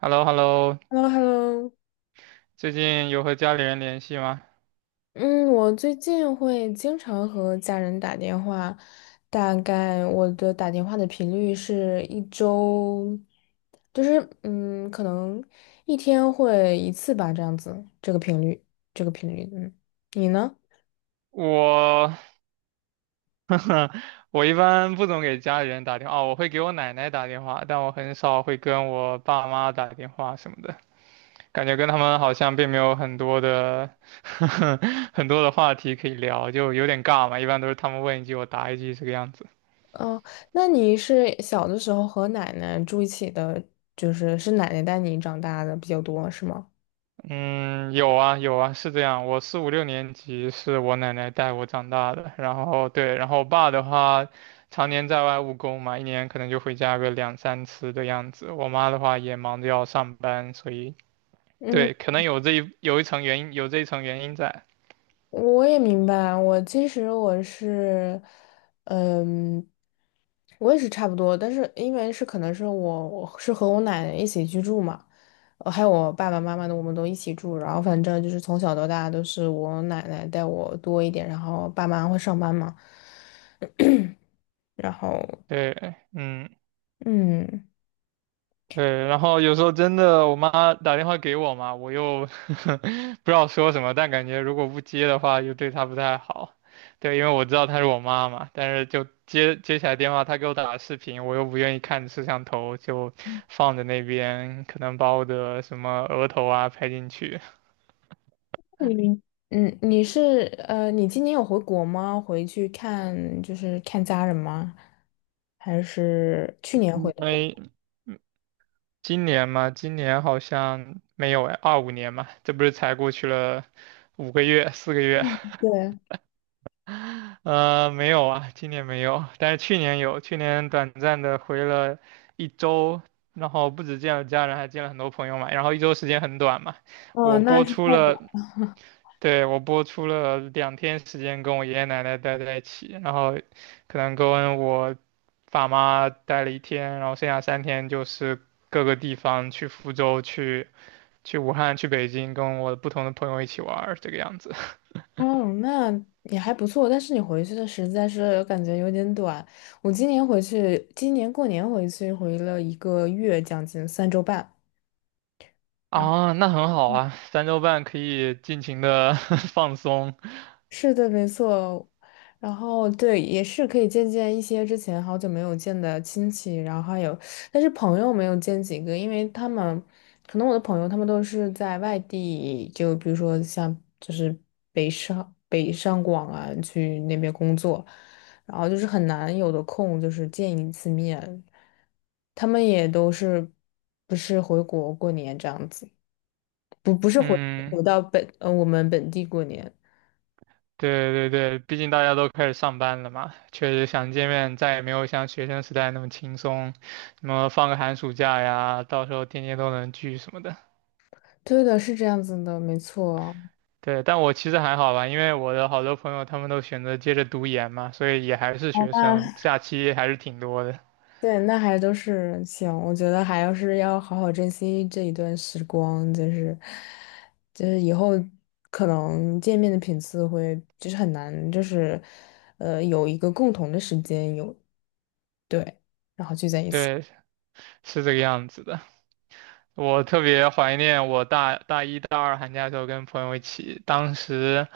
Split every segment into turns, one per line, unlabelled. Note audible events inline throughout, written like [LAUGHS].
h e l l o h e l l o。
h e l l o h e l l o
最近有和家里人联系吗？
嗯，我最近会经常和家人打电话，大概我的打电话的频率是一周，就是可能一天会一次吧，这样子，这个频率，这个频率，嗯，你呢？
我，[LAUGHS] 我一般不总给家里人打电话，哦我会给我奶奶打电话，但我很少会跟我爸妈打电话什么的。感觉跟他们好像并没有很多的 [LAUGHS]，很多的话题可以聊，就有点尬嘛。一般都是他们问一句，我答一句这个样子。
哦，那你是小的时候和奶奶住一起的，就是是奶奶带你长大的比较多，是吗？
嗯，有啊有啊，是这样。我四五六年级是我奶奶带我长大的，然后对，然后我爸的话，常年在外务工嘛，一年可能就回家个两三次的样子。我妈的话也忙着要上班，所以
嗯。
对，可能有一层原因，有这一层原因在。
我也明白，我其实我是，嗯，我也是差不多，但是因为是可能是我是和我奶奶一起居住嘛，还有我爸爸妈妈的，我们都一起住，然后反正就是从小到大都是我奶奶带我多一点，然后爸妈会上班嘛，然后
对，嗯。
嗯
对，然后有时候真的，我妈打电话给我嘛，我又 [LAUGHS] 不知道说什么，但感觉如果不接的话，又对她不太好。对，因为我知道她是我妈嘛，但是就接起来电话，她给我打视频，我又不愿意看摄像头，就放在那边，可能把我的什么额头啊拍进去。
你嗯，你是呃，你今年有回国吗？回去看就是看家人吗？还是去年回
因
的国？
为今年嘛，今年好像没有哎，二五年嘛，这不是才过去了5个月、4个月。
嗯对。
呃，没有啊，今年没有，但是去年有，去年短暂的回了一周，然后不止见了家人，还见了很多朋友嘛，然后一周时间很短嘛。
哦，
我
那
播
是
出
太短。
了，对，我播出了2天时间跟我爷爷奶奶待在一起，然后可能跟我爸妈待了一天，然后剩下3天就是各个地方去福州、去武汉、去北京，跟我不同的朋友一起玩儿，这个样子。
哦，那也还不错，但是你回去的实在是感觉有点短。我今年回去，今年过年回去回了一个月，将近三周半。然后。
啊，那很好啊，3周半可以尽情的 [LAUGHS] 放松。
是的，没错。然后对，也是可以见见一些之前好久没有见的亲戚，然后还有，但是朋友没有见几个，因为他们可能我的朋友他们都是在外地，就比如说像就是北上广啊，去那边工作，然后就是很难有的空就是见一次面，他们也都是不是回国过年这样子，不是
嗯，
回到我们本地过年。
对对对，毕竟大家都开始上班了嘛，确实想见面再也没有像学生时代那么轻松，什么放个寒暑假呀，到时候天天都能聚什么的。
对的，是这样子的，没错。
对，但我其实还好吧，因为我的好多朋友他们都选择接着读研嘛，所以也还是
好
学
吧，那
生，假期还是挺多的。
对，那还都是行，我觉得还要是要好好珍惜这一段时光，就是以后可能见面的频次会就是很难，就是有一个共同的时间有对，然后聚在一起。
对，是这个样子的。我特别怀念我大一、大二寒假的时候跟朋友一起，当时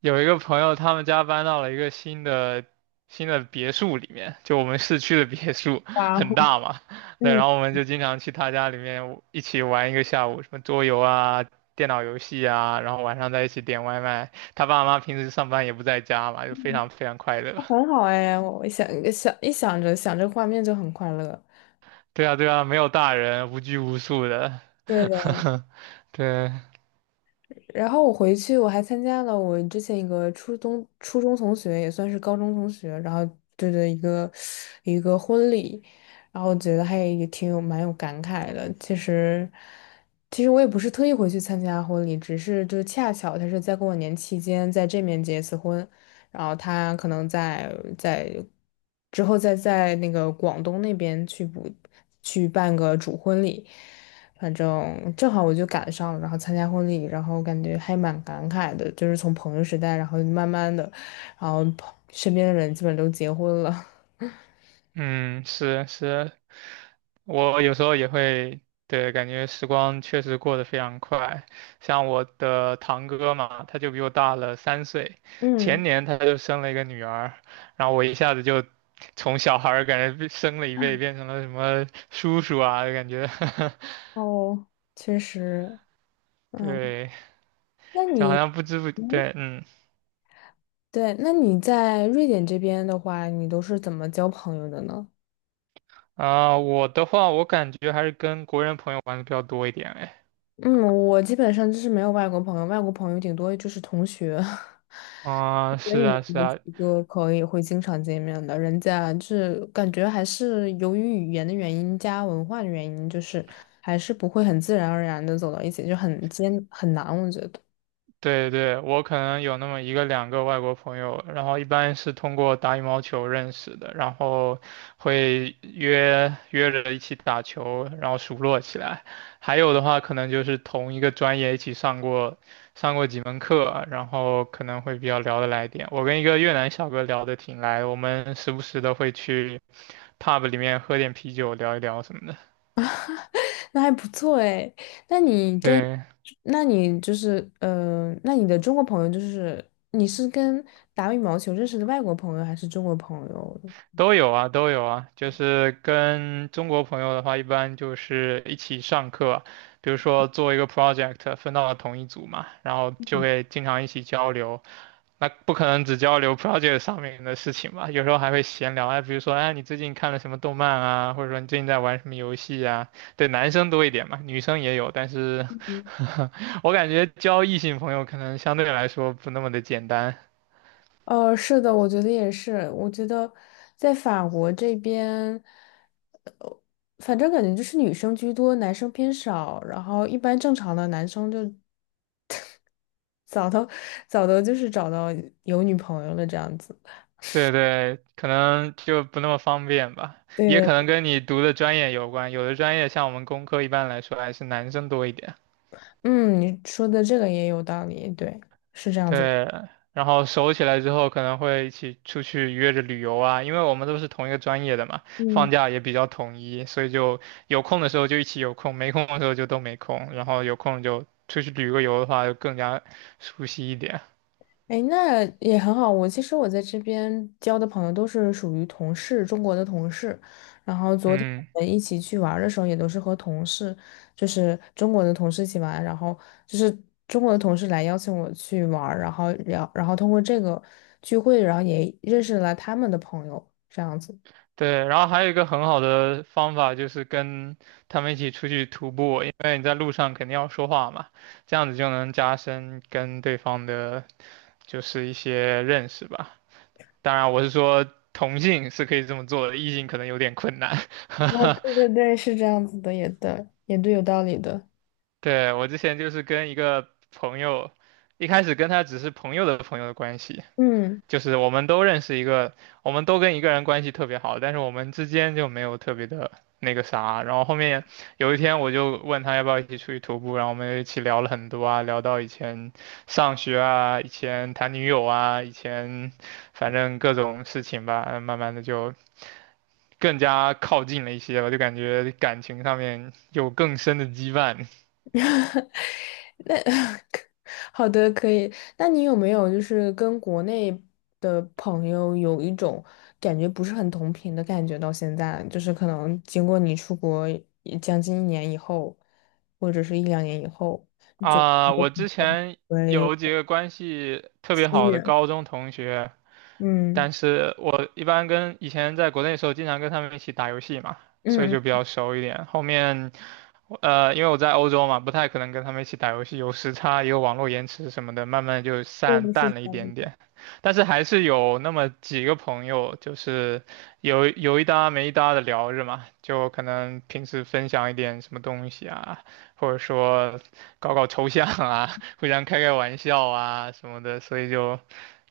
有一个朋友，他们家搬到了一个新的别墅里面，就我们市区的别墅，
哇，
很大嘛。对，
嗯，
然后我们就经常去他家里面一起玩一个下午，什么桌游啊、电脑游戏啊，然后晚上在一起点外卖。他爸妈平时上班也不在家嘛，就非常非常快乐。
很好哎，我想想一想着想着画面就很快乐。
对啊，对啊，没有大人，无拘无束的。
对。
[LAUGHS] 对。
然后我回去，我还参加了我之前一个初中同学，也算是高中同学，然后对的一个婚礼，然后我觉得还也挺有蛮有感慨的。其实，其实我也不是特意回去参加婚礼，只是就恰巧他是在过年期间在这面结一次婚，然后他可能在之后再在那个广东那边去去办个主婚礼。反正正好我就赶上了，然后参加婚礼，然后感觉还蛮感慨的，就是从朋友时代，然后慢慢的，然后朋身边的人基本都结婚了。[LAUGHS]
嗯，是是，我有时候也会，对，感觉时光确实过得非常快。像我的堂哥嘛，他就比我大了3岁，
嗯，
前年他就生了一个女儿，然后我一下子就从小孩儿感觉被升了一辈，变成了什么叔叔啊，就感觉，
哦，确实，
[LAUGHS]
嗯，
对，
那
就
你，
好像不知不，
嗯，
对，嗯。
对，那你在瑞典这边的话，你都是怎么交朋友的呢？
啊、我的话，我感觉还是跟国人朋友玩的比较多一点，哎。
嗯，我基本上就是没有外国朋友，外国朋友顶多就是同学，[LAUGHS]
啊、
所
是
以没
啊，是
有
啊，
几个可以会经常见面的。人家就是感觉还是由于语言的原因加文化的原因，就是还是不会很自然而然的走到一起，就很艰很难，我觉得。
对对，我可能有那么一个两个外国朋友，然后一般是通过打羽毛球认识的，然后会约着一起打球，然后熟络起来。还有的话，可能就是同一个专业一起上过几门课，然后可能会比较聊得来一点。我跟一个越南小哥聊得挺来，我们时不时的会去 pub 里面喝点啤酒，聊一聊什么的。
那还不错哎，那你跟，
对，
那你就是那你的中国朋友就是你是跟打羽毛球认识的外国朋友还是中国朋友？
都有啊，都有啊，就是跟中国朋友的话，一般就是一起上课，比如说做一个 project，分到了同一组嘛，然后就会经常一起交流。那不可能只交流 project 上面的事情吧，有时候还会闲聊，哎，比如说，哎，你最近看了什么动漫啊，或者说你最近在玩什么游戏啊？对，男生多一点嘛，女生也有，但是 [LAUGHS] 我感觉交异性朋友可能相对来说不那么的简单。
是的，我觉得也是。我觉得在法国这边，反正感觉就是女生居多，男生偏少。然后一般正常的男生就 [LAUGHS] 早都早都就是找到有女朋友了这样子。
对对，可能就不那么方便吧，
对
也可
的，
能跟你读的专业有关。有的专业像我们工科，一般来说还是男生多一点。
嗯，你说的这个也有道理，对，是这样子。
对，然后熟起来之后，可能会一起出去约着旅游啊，因为我们都是同一个专业的嘛，放
嗯。
假也比较统一，所以就有空的时候就一起有空，没空的时候就都没空，然后有空就出去旅个游的话，就更加熟悉一点。
哎，那也很好。我其实我在这边交的朋友都是属于同事，中国的同事。然后昨天
嗯。
我们一起去玩儿的时候，也都是和同事，就是中国的同事一起玩。就是中国的同事来邀请我去玩儿然后聊，然后通过这个聚会，然后也认识了他们的朋友，这样子。
对，然后还有一个很好的方法就是跟他们一起出去徒步，因为你在路上肯定要说话嘛，这样子就能加深跟对方的，就是一些认识吧。当然，我是说同性是可以这么做的，异性可能有点困难。
哦，
[LAUGHS]
对对对，是这样子的，也对，也对，有道理的。
对，我之前就是跟一个朋友，一开始跟他只是朋友的朋友的关系，
嗯。
就是我们都认识一个，我们都跟一个人关系特别好，但是我们之间就没有特别的那个啥。然后后面有一天我就问他要不要一起出去徒步，然后我们就一起聊了很多啊，聊到以前上学啊，以前谈女友啊，以前反正各种事情吧，慢慢的就更加靠近了一些吧，就感觉感情上面有更深的羁绊
[LAUGHS] 那 [LAUGHS] 好的，可以。那你有没有就是跟国内的朋友有一种感觉不是很同频的感觉？到现在，就是可能经过你出国也将近一年以后，或者是一两年以后，
啊。
你的
我
朋
之
友
前
会有
有几个关系特别
疏
好的
远。
高中同学。
嗯
但是我一般跟以前在国内的时候，经常跟他们一起打游戏嘛，所以
嗯，
就比
嗯
较熟一点。后面因为我在欧洲嘛，不太可能跟他们一起打游戏，有时差，也有网络延迟什么的，慢慢就
对，
散
是
淡了一
这样
点
子。
点。但是还是有那么几个朋友，就是有一搭没一搭的聊着嘛，就可能平时分享一点什么东西啊，或者说搞搞抽象啊，[LAUGHS] 互相开开玩笑啊什么的，所以就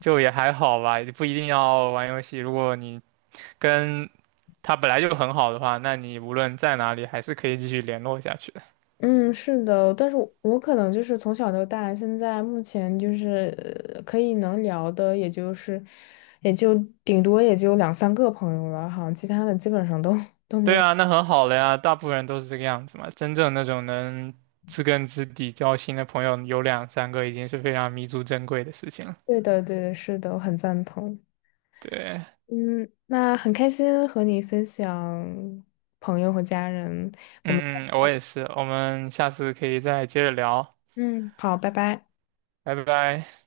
就也还好吧，也不一定要玩游戏。如果你跟他本来就很好的话，那你无论在哪里还是可以继续联络下去的。
嗯，是的，但是我可能就是从小到大，现在目前就是可以能聊的，也就是也就顶多也就两三个朋友了，好像其他的基本上都 [LAUGHS]
对啊，那很好了呀，大部分人都是这个样子嘛。真正那种能知根知底交心的朋友有两三个，已经是非常弥足珍贵的事情了。
对的，对的，是的，我很赞同。
对，
嗯，那很开心和你分享朋友和家人，我们
嗯嗯，我也是，我们下次可以再接着聊，
嗯，好，拜拜。
拜拜。